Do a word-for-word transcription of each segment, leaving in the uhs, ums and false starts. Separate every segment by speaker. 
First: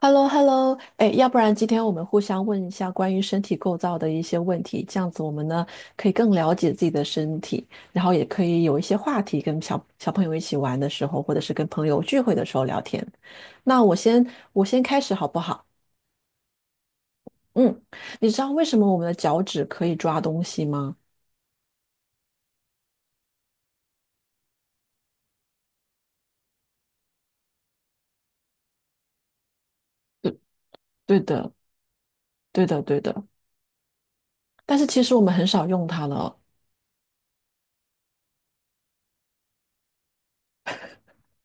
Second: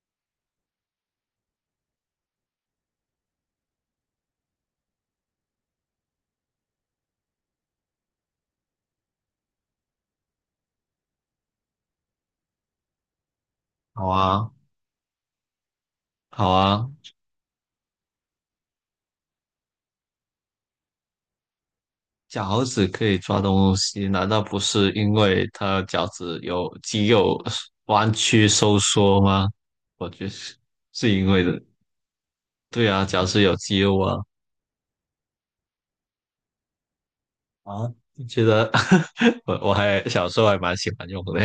Speaker 1: h e l l o h e l l o 哎，要不然今天我们互相问一下关于身体构造的一些问题，这样子我们呢可以更了解自己的身体，然后也可以有一些话题跟小小朋友一起玩的时候，或者是跟朋友聚会的时候聊天。那我
Speaker 2: 好
Speaker 1: 先
Speaker 2: 啊，
Speaker 1: 我先开始好不好？
Speaker 2: 好啊，
Speaker 1: 嗯，你知道为什么我们的脚趾可以抓东西吗？
Speaker 2: 脚趾可以抓东西，难道不是因为它脚趾有肌肉弯曲收缩吗？我觉得
Speaker 1: 对，
Speaker 2: 是是
Speaker 1: 对
Speaker 2: 因为
Speaker 1: 的，
Speaker 2: 的。
Speaker 1: 对的，
Speaker 2: 对
Speaker 1: 对
Speaker 2: 啊，
Speaker 1: 的。
Speaker 2: 脚趾有肌肉啊。
Speaker 1: 但是其实我们很少用它了哦。
Speaker 2: 啊，觉得 我我还小时候还蛮喜欢用的，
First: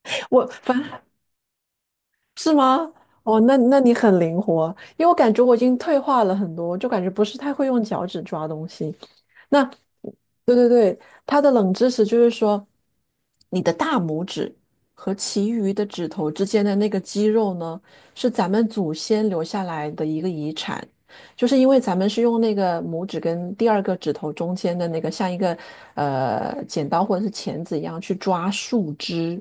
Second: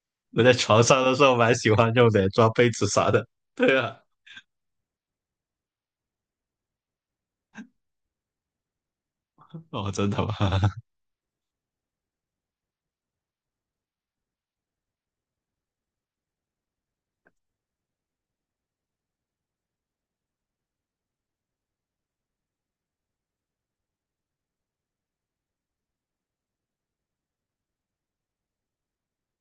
Speaker 2: 我
Speaker 1: 我
Speaker 2: 在床
Speaker 1: 反
Speaker 2: 上的时候蛮喜欢用的，抓
Speaker 1: 是
Speaker 2: 被子
Speaker 1: 吗？
Speaker 2: 啥的。
Speaker 1: 哦，那那
Speaker 2: 对
Speaker 1: 你
Speaker 2: 啊，
Speaker 1: 很灵活，因为我感觉我已经退化了很多，就感觉不是太会用脚趾抓东西。那，
Speaker 2: 哦，真的吗？
Speaker 1: 对对 对，它的冷知识就是说，你的大拇指和其余的指头之间的那个肌肉呢，是咱们祖先留下来的一个遗产，就是因为咱们是用那个拇指跟第二个指头中间的那个像一个呃剪刀或者是钳子一样去抓树枝。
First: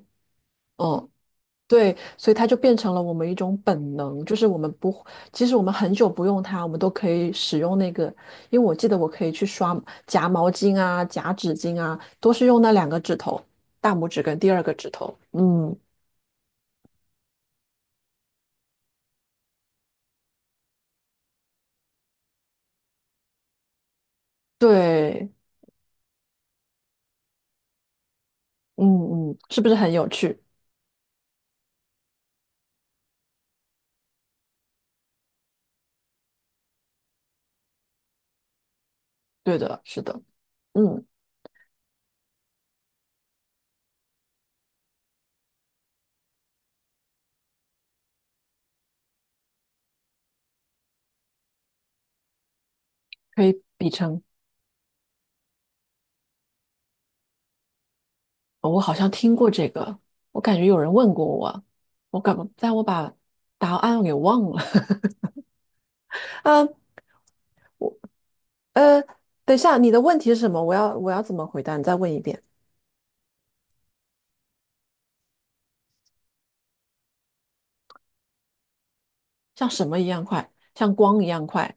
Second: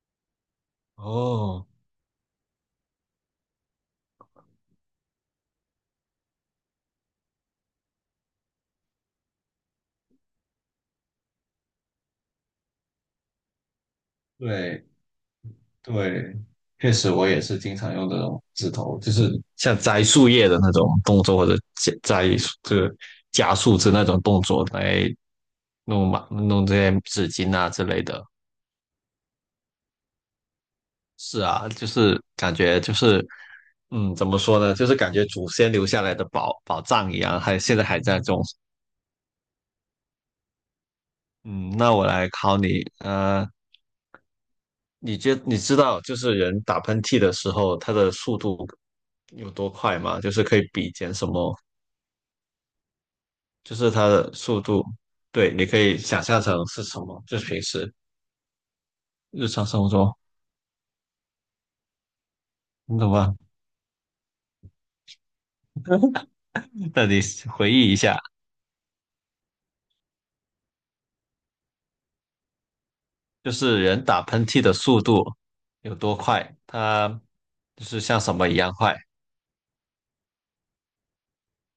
Speaker 1: 嗯，
Speaker 2: 哦，
Speaker 1: 对，所以它就变成了我们一种本能，就是我们不，即使我们很久不用它，我们都可以使用那个。因为我记得我可以去刷夹毛巾啊、夹纸巾啊，都是用那两个指头，大拇指跟第二个
Speaker 2: 对。
Speaker 1: 指头。嗯，
Speaker 2: 对，确实我也是经常用这种指头，就是像摘树叶的那种动作，或者摘摘这个加树枝那种动作来
Speaker 1: 对，
Speaker 2: 弄嘛，弄这些纸巾啊之类的。
Speaker 1: 嗯嗯，是不是很有趣？
Speaker 2: 是啊，就是感觉就是，嗯，怎么说呢？就是感觉祖先留下来的宝宝藏一样，还现在还在种。
Speaker 1: 对的，是的，嗯，
Speaker 2: 嗯，那我来考你，呃，你觉你知道就是人打喷嚏的时候，它的速度有多快吗？就是可以比肩什么
Speaker 1: 可以
Speaker 2: 就
Speaker 1: 比
Speaker 2: 是它
Speaker 1: 成，
Speaker 2: 的速度，对，你可以想象成是什么，就是平时
Speaker 1: 哦我好像听
Speaker 2: 日
Speaker 1: 过
Speaker 2: 常
Speaker 1: 这
Speaker 2: 生活
Speaker 1: 个，
Speaker 2: 中，
Speaker 1: 我感觉有人问过我，我感，但我
Speaker 2: 你懂
Speaker 1: 把
Speaker 2: 吗？
Speaker 1: 答案给忘了。嗯，
Speaker 2: 那你回忆一下，
Speaker 1: 呃，等一下，你的问题是什么？我要我要怎么回答？你再问一遍。
Speaker 2: 就是人打喷嚏的速度有多快，它就是像什么一样快，
Speaker 1: 像什么一样快？像光一样快？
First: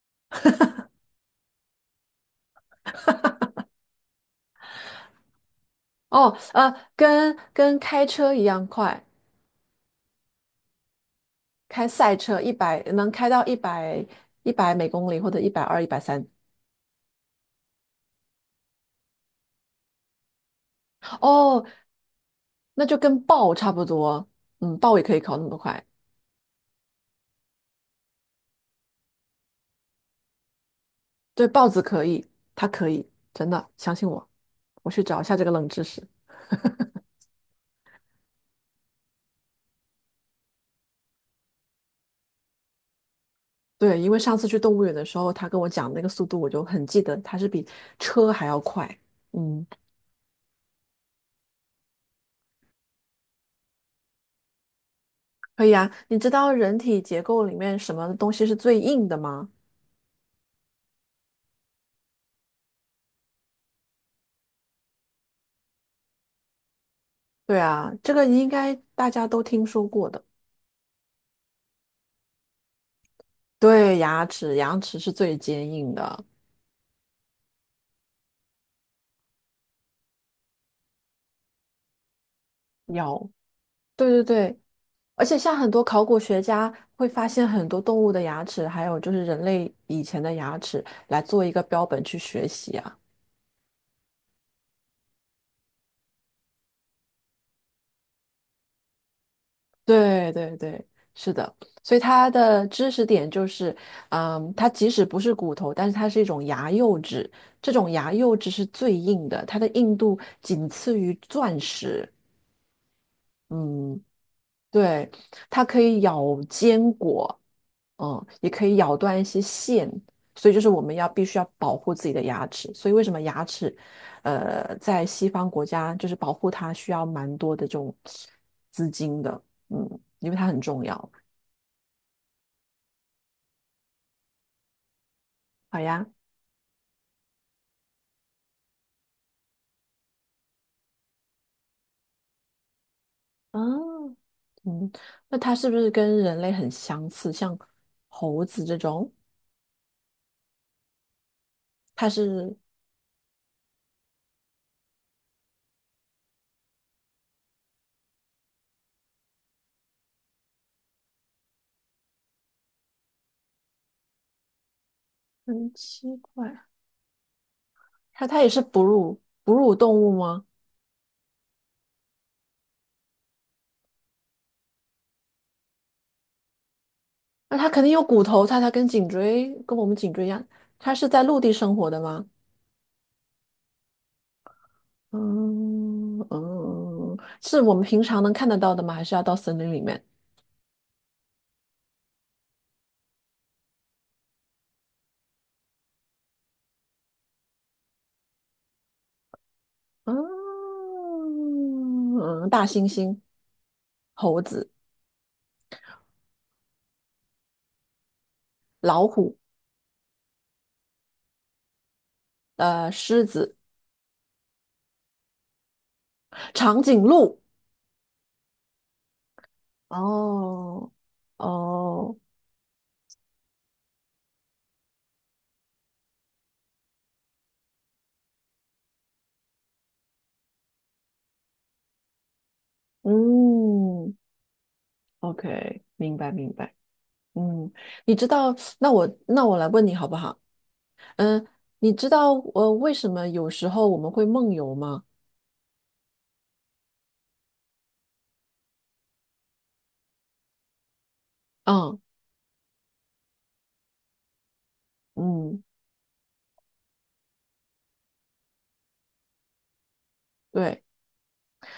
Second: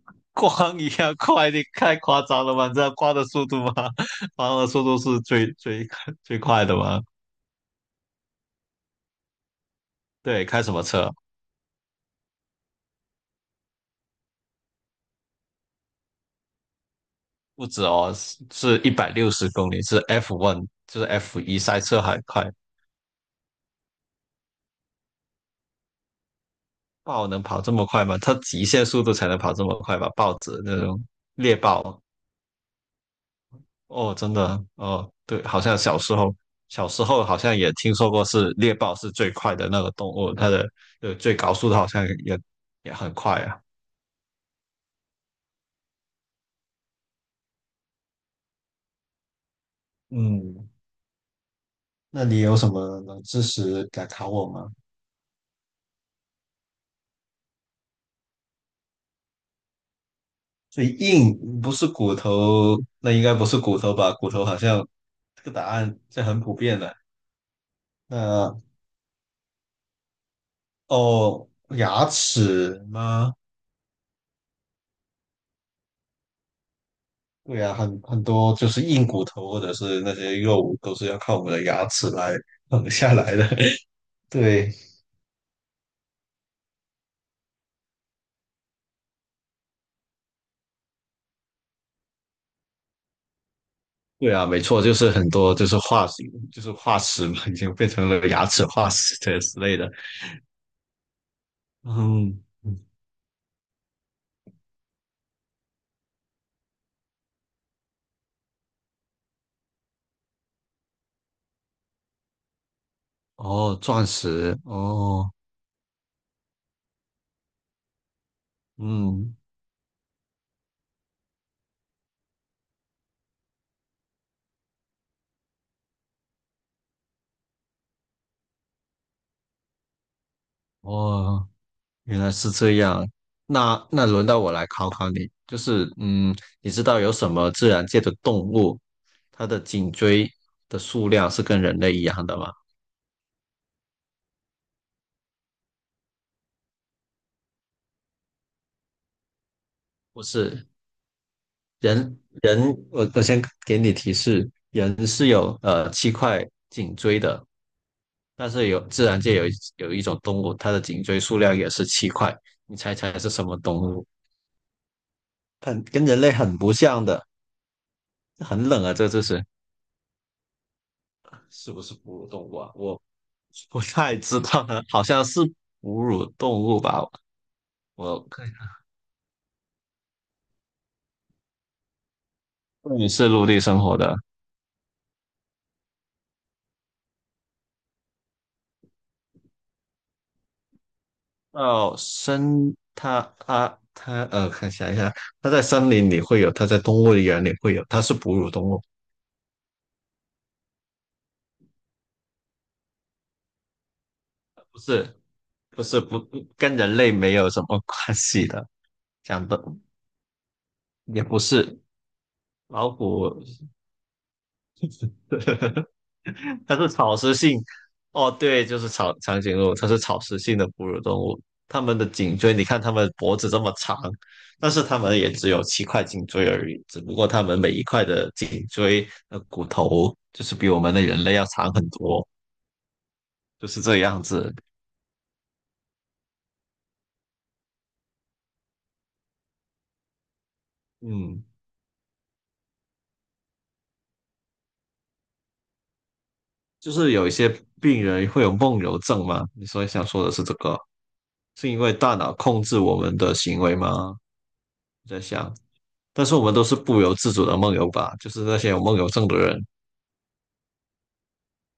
Speaker 2: 光一样快，你太夸张了吧？你知道光的速度吗？光的速度是最最
Speaker 1: 哦，
Speaker 2: 最快
Speaker 1: 呃，
Speaker 2: 的吗？
Speaker 1: 跟跟开车一样快，
Speaker 2: 对，开什么车？
Speaker 1: 开赛车一百能开到一百一百每公里或者一百二、一百三。
Speaker 2: 不止哦，是一百六十公里，是 F one，就是 f 一，
Speaker 1: 哦，
Speaker 2: 赛车还快。
Speaker 1: 那就跟豹差不多。嗯，豹也可以考那么快。
Speaker 2: 豹能跑这么快吗？它极限速度才能跑这么快吧？豹子那种
Speaker 1: 对，
Speaker 2: 猎
Speaker 1: 豹子
Speaker 2: 豹，
Speaker 1: 可以，它可以，真的，相信
Speaker 2: 哦，
Speaker 1: 我。
Speaker 2: 真的，
Speaker 1: 我去
Speaker 2: 哦，
Speaker 1: 找一下
Speaker 2: 对，
Speaker 1: 这个
Speaker 2: 好
Speaker 1: 冷
Speaker 2: 像
Speaker 1: 知
Speaker 2: 小
Speaker 1: 识。
Speaker 2: 时候，小时候好像也听说过是猎豹是最快的那个动物，它的呃最高速度好像也也很快啊。
Speaker 1: 对，因为上次去动物园的时候，他跟我讲那个速度，我就很记得它是比车还要快。嗯。
Speaker 2: 嗯，那你有什么能知识敢考我吗？
Speaker 1: 可以啊，你知道人体结构里面什么东西是最硬的吗？
Speaker 2: 最硬不是骨头，那应该不是骨头吧？骨头好像这个答案是很普遍的。
Speaker 1: 对啊，这个应
Speaker 2: 那
Speaker 1: 该大家都听说过的。
Speaker 2: 哦，牙齿吗？
Speaker 1: 对，牙齿，牙齿是最坚硬的。
Speaker 2: 对啊，很很多就是硬骨头或者是那些肉都是要靠我们的牙齿来 啃下
Speaker 1: 有，
Speaker 2: 来的。
Speaker 1: 对对 对，
Speaker 2: 对，
Speaker 1: 而且像很多考古学家会发现很多动物的牙齿，还有就是人类以前的牙齿，来做一个标本去学习啊。
Speaker 2: 对啊，没错，就是很多就是化石，就是化石嘛，已经变成了牙齿化石这之类的。
Speaker 1: 对对对，是的，所以它
Speaker 2: 嗯，
Speaker 1: 的
Speaker 2: 嗯
Speaker 1: 知识点就是，嗯，它即使不是骨头，但是它是一种牙釉质，这种牙釉质是最硬的，它的硬度仅次于钻石。
Speaker 2: 哦，
Speaker 1: 嗯，
Speaker 2: 钻石，
Speaker 1: 对，
Speaker 2: 哦，
Speaker 1: 它可以咬坚果，嗯，也可以咬断一
Speaker 2: 嗯，
Speaker 1: 些线，所以就是我们要必须要保护自己的牙齿。所以为什么牙齿，呃，在西方国家就是保护它需要蛮多的这种资金的，嗯，因为它很重要。
Speaker 2: 哦，原来是这样。那那轮到我来考考你，就
Speaker 1: 好
Speaker 2: 是
Speaker 1: 呀，
Speaker 2: 嗯，你知道有什么自然界的动物，它的颈椎的数量是跟人类一样的吗？
Speaker 1: 嗯，嗯，那它是不是跟人类很相似？像猴子这种，
Speaker 2: 不是。
Speaker 1: 它
Speaker 2: 人
Speaker 1: 是
Speaker 2: 人，我我先给你提示，人是有呃七块颈椎的，但是有自然界有一有一种动物，它的颈椎数量也是七块，你猜猜是什么动物？
Speaker 1: 很
Speaker 2: 很跟
Speaker 1: 奇
Speaker 2: 人类很
Speaker 1: 怪，
Speaker 2: 不像的，
Speaker 1: 它它也是
Speaker 2: 很
Speaker 1: 哺
Speaker 2: 冷啊，这
Speaker 1: 乳
Speaker 2: 这是
Speaker 1: 哺乳动物吗？
Speaker 2: 是不是哺乳动物啊？我不太知道呢，好像是哺乳动物吧？
Speaker 1: 那它肯定有
Speaker 2: 我
Speaker 1: 骨头，
Speaker 2: 看一
Speaker 1: 它它跟颈椎跟我们颈椎一样，它是在陆地生活的吗？
Speaker 2: 下，是陆地生活的，
Speaker 1: 嗯嗯，是我们平常能看得到的吗？还是要到森林里面？
Speaker 2: 哦，森它它它呃，看想一下，它在森林里会有，它在动物园里会有，它是哺乳动物，
Speaker 1: 嗯，嗯大猩猩、猴子、
Speaker 2: 不是不是不跟人类没有什么关系的，
Speaker 1: 老虎、
Speaker 2: 讲的也不是老
Speaker 1: 呃，狮
Speaker 2: 虎，
Speaker 1: 子、
Speaker 2: 它
Speaker 1: 长
Speaker 2: 是
Speaker 1: 颈
Speaker 2: 草食
Speaker 1: 鹿。
Speaker 2: 性，哦，对，就是长长颈鹿，它是草食性的哺
Speaker 1: 哦，
Speaker 2: 乳动物。它们的
Speaker 1: 哦，
Speaker 2: 颈椎，你看它们脖子这么长，但是它们也只有七块颈椎而已。只不过它们每一块的颈椎的骨头，就是比我们的人类要长很多，就是这
Speaker 1: 嗯
Speaker 2: 样子。
Speaker 1: ，OK，明白明白，嗯，你知道，那我那我来问你好不好？
Speaker 2: 嗯，
Speaker 1: 嗯，你知道呃为什么有时候我们会梦游吗？
Speaker 2: 就是有一些病人会有梦游症嘛，你所以想说的是这个，是因为
Speaker 1: 嗯
Speaker 2: 大脑控制我们的行为吗？我在想。
Speaker 1: 嗯，
Speaker 2: 但是我们都是不由自主的梦游吧，就是那些有梦游症的人
Speaker 1: 对，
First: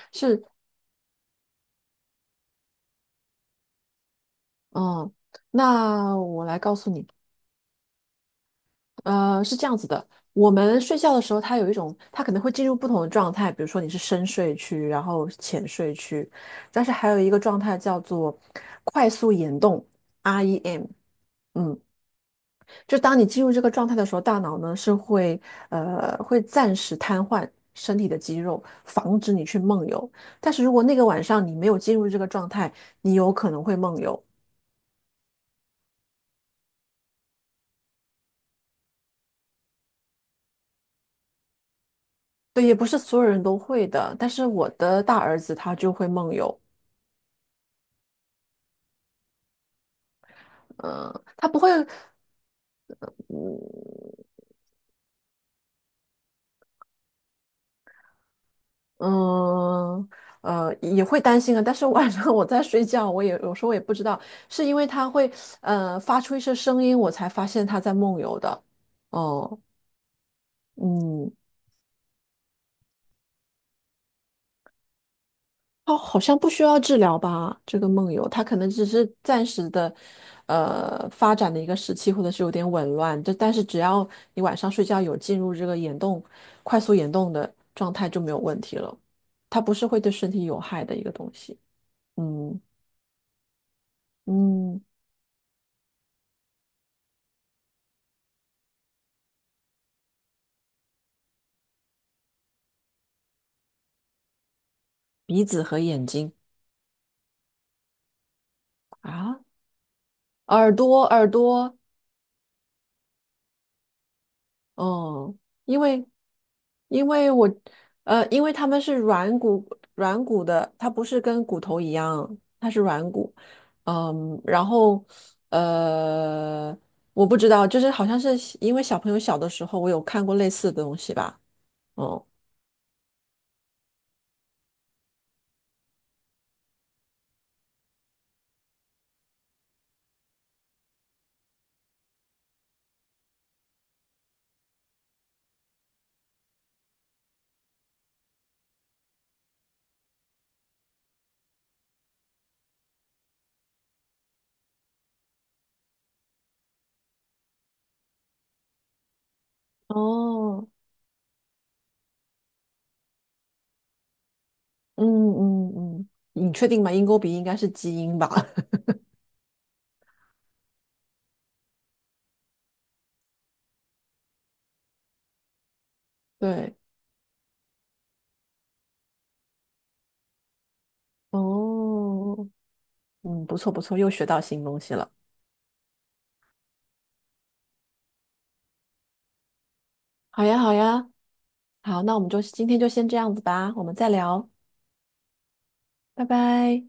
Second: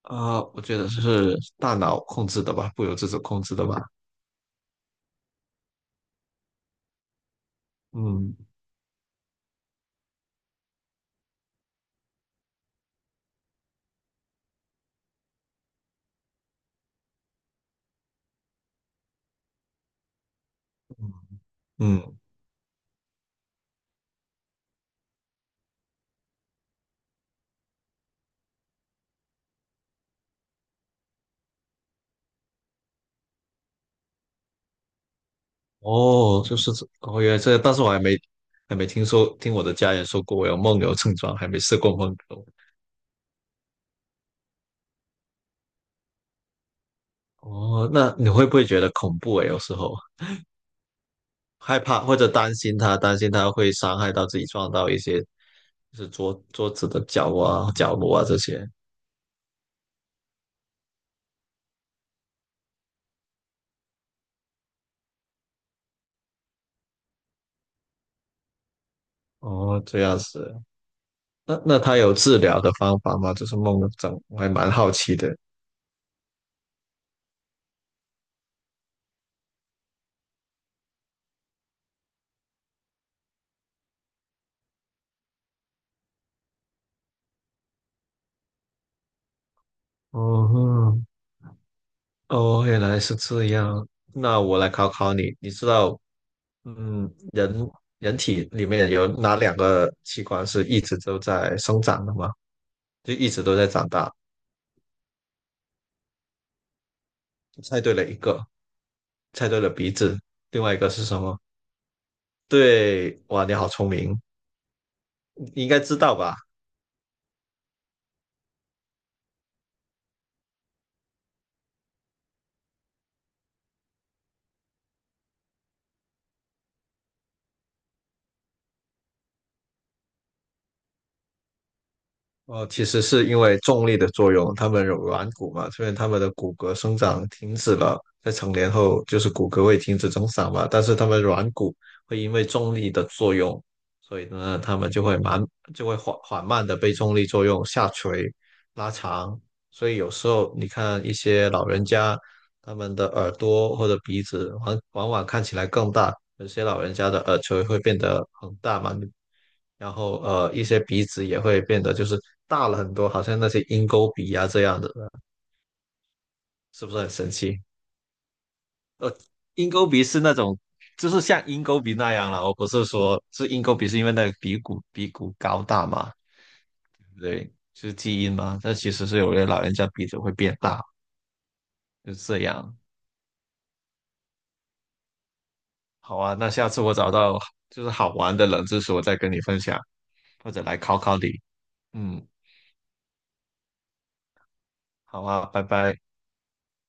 Speaker 2: 啊、
Speaker 1: 是，
Speaker 2: 我觉得是大脑控制的吧，不由自主控制的吧。
Speaker 1: 嗯，那我来告诉你，
Speaker 2: 嗯
Speaker 1: 呃，是这样子的，我们睡觉的时候，它有一种，它可能会进入不同的状态，比如说你是深睡区，然后浅睡区，但是还有一个状态叫做快速眼动 （R E M）。
Speaker 2: 嗯，
Speaker 1: 嗯，
Speaker 2: 嗯
Speaker 1: 就当你进入这个状态的时候，大脑呢是会呃会暂时瘫痪身体的肌肉，防止你去梦游。但是如果那个晚上你没有进入这个状态，你有可能会梦游。
Speaker 2: 哦，就是这，哦，原来这，但是我还没还没听说，听我的家人说过我有梦游症状，还没试过梦游。
Speaker 1: 对，也不是所有人都会的，但是我的大儿子他就会梦游。
Speaker 2: 哦，那你会不会觉得恐怖诶？有时候
Speaker 1: 嗯，呃他不会，
Speaker 2: 害怕或者担心他，担心他
Speaker 1: 嗯
Speaker 2: 会伤害到自己，撞到一些就是桌桌子的角啊、角落啊这些。
Speaker 1: 呃，也会担心啊，但是晚上我在睡觉，我也有时候也不知道，是因为它会呃发出一些声音，我才发现它在梦游的。哦，
Speaker 2: 哦，这样子。
Speaker 1: 嗯，
Speaker 2: 那那他有治疗的方法吗？就是梦的症，我还蛮好奇的。
Speaker 1: 它好像不需要治疗吧？这个梦游，它可能只是暂时的，呃，发展的一个时期，或者是有点紊乱。这但是只要你晚上睡觉有进入这个眼动、快速眼动的状态，就没有问题了。它不是会对身体
Speaker 2: 哦
Speaker 1: 有害的一
Speaker 2: 哼
Speaker 1: 个东西。嗯。
Speaker 2: 哦，原来是这样。那我来
Speaker 1: 嗯，
Speaker 2: 考考你，你知道，嗯，人人体里面有哪两个器官是一直都在生长的吗？就一直都在长大。
Speaker 1: 鼻子和眼睛
Speaker 2: 猜对了一个，
Speaker 1: 啊，
Speaker 2: 猜对了鼻子，另外
Speaker 1: 耳
Speaker 2: 一个
Speaker 1: 朵，
Speaker 2: 是什
Speaker 1: 耳
Speaker 2: 么？
Speaker 1: 朵，
Speaker 2: 对，哇，你好聪明，
Speaker 1: 哦，
Speaker 2: 你应
Speaker 1: 因
Speaker 2: 该知
Speaker 1: 为
Speaker 2: 道吧？
Speaker 1: 因为我呃，因为它们是软骨软骨的，它不是跟骨头一样，它是软骨，嗯，然后呃，我不知道，就是好像是因为小朋友小的时候，我有看过类似的东西吧，哦，
Speaker 2: 哦，其实是因为重力的作用，他们有软骨嘛，所以他们的骨骼生长停止了，在成年后就是骨骼会停止增长嘛，但是他们软骨会因为重力的作用，所以呢，他们就会慢，就会缓缓慢的被重力作用下垂、拉长，所以有时候你看一些老人家，他们的耳朵或者鼻子往往往看起来更大，有些老人家的耳垂会变得很大嘛，然后呃一
Speaker 1: 哦，
Speaker 2: 些鼻子也会变得就是大了很多，好像那些鹰钩鼻啊这样的，
Speaker 1: 嗯嗯嗯，你确定
Speaker 2: 是
Speaker 1: 吗？
Speaker 2: 不是
Speaker 1: 鹰
Speaker 2: 很
Speaker 1: 钩
Speaker 2: 神
Speaker 1: 鼻应该
Speaker 2: 奇？
Speaker 1: 是基因吧？
Speaker 2: 鹰钩鼻是那种就是像鹰钩鼻那样了，我不是说是鹰钩鼻是因为那个鼻骨鼻骨高大嘛，
Speaker 1: 对，
Speaker 2: 对不对？就是基因嘛，但其实是有些老人家鼻子会变大，就是这
Speaker 1: 哦，
Speaker 2: 样。
Speaker 1: 嗯，不错不错，又学到新东西了。
Speaker 2: 好啊，那下次我找到就是好玩的冷知识，我再跟你分享。
Speaker 1: 好
Speaker 2: 或
Speaker 1: 呀，
Speaker 2: 者
Speaker 1: 好
Speaker 2: 来考
Speaker 1: 呀，
Speaker 2: 考你。
Speaker 1: 好，那我
Speaker 2: 嗯，
Speaker 1: 们就今天就先这样子吧，我们再聊，
Speaker 2: 好啊，拜拜。
Speaker 1: 拜拜。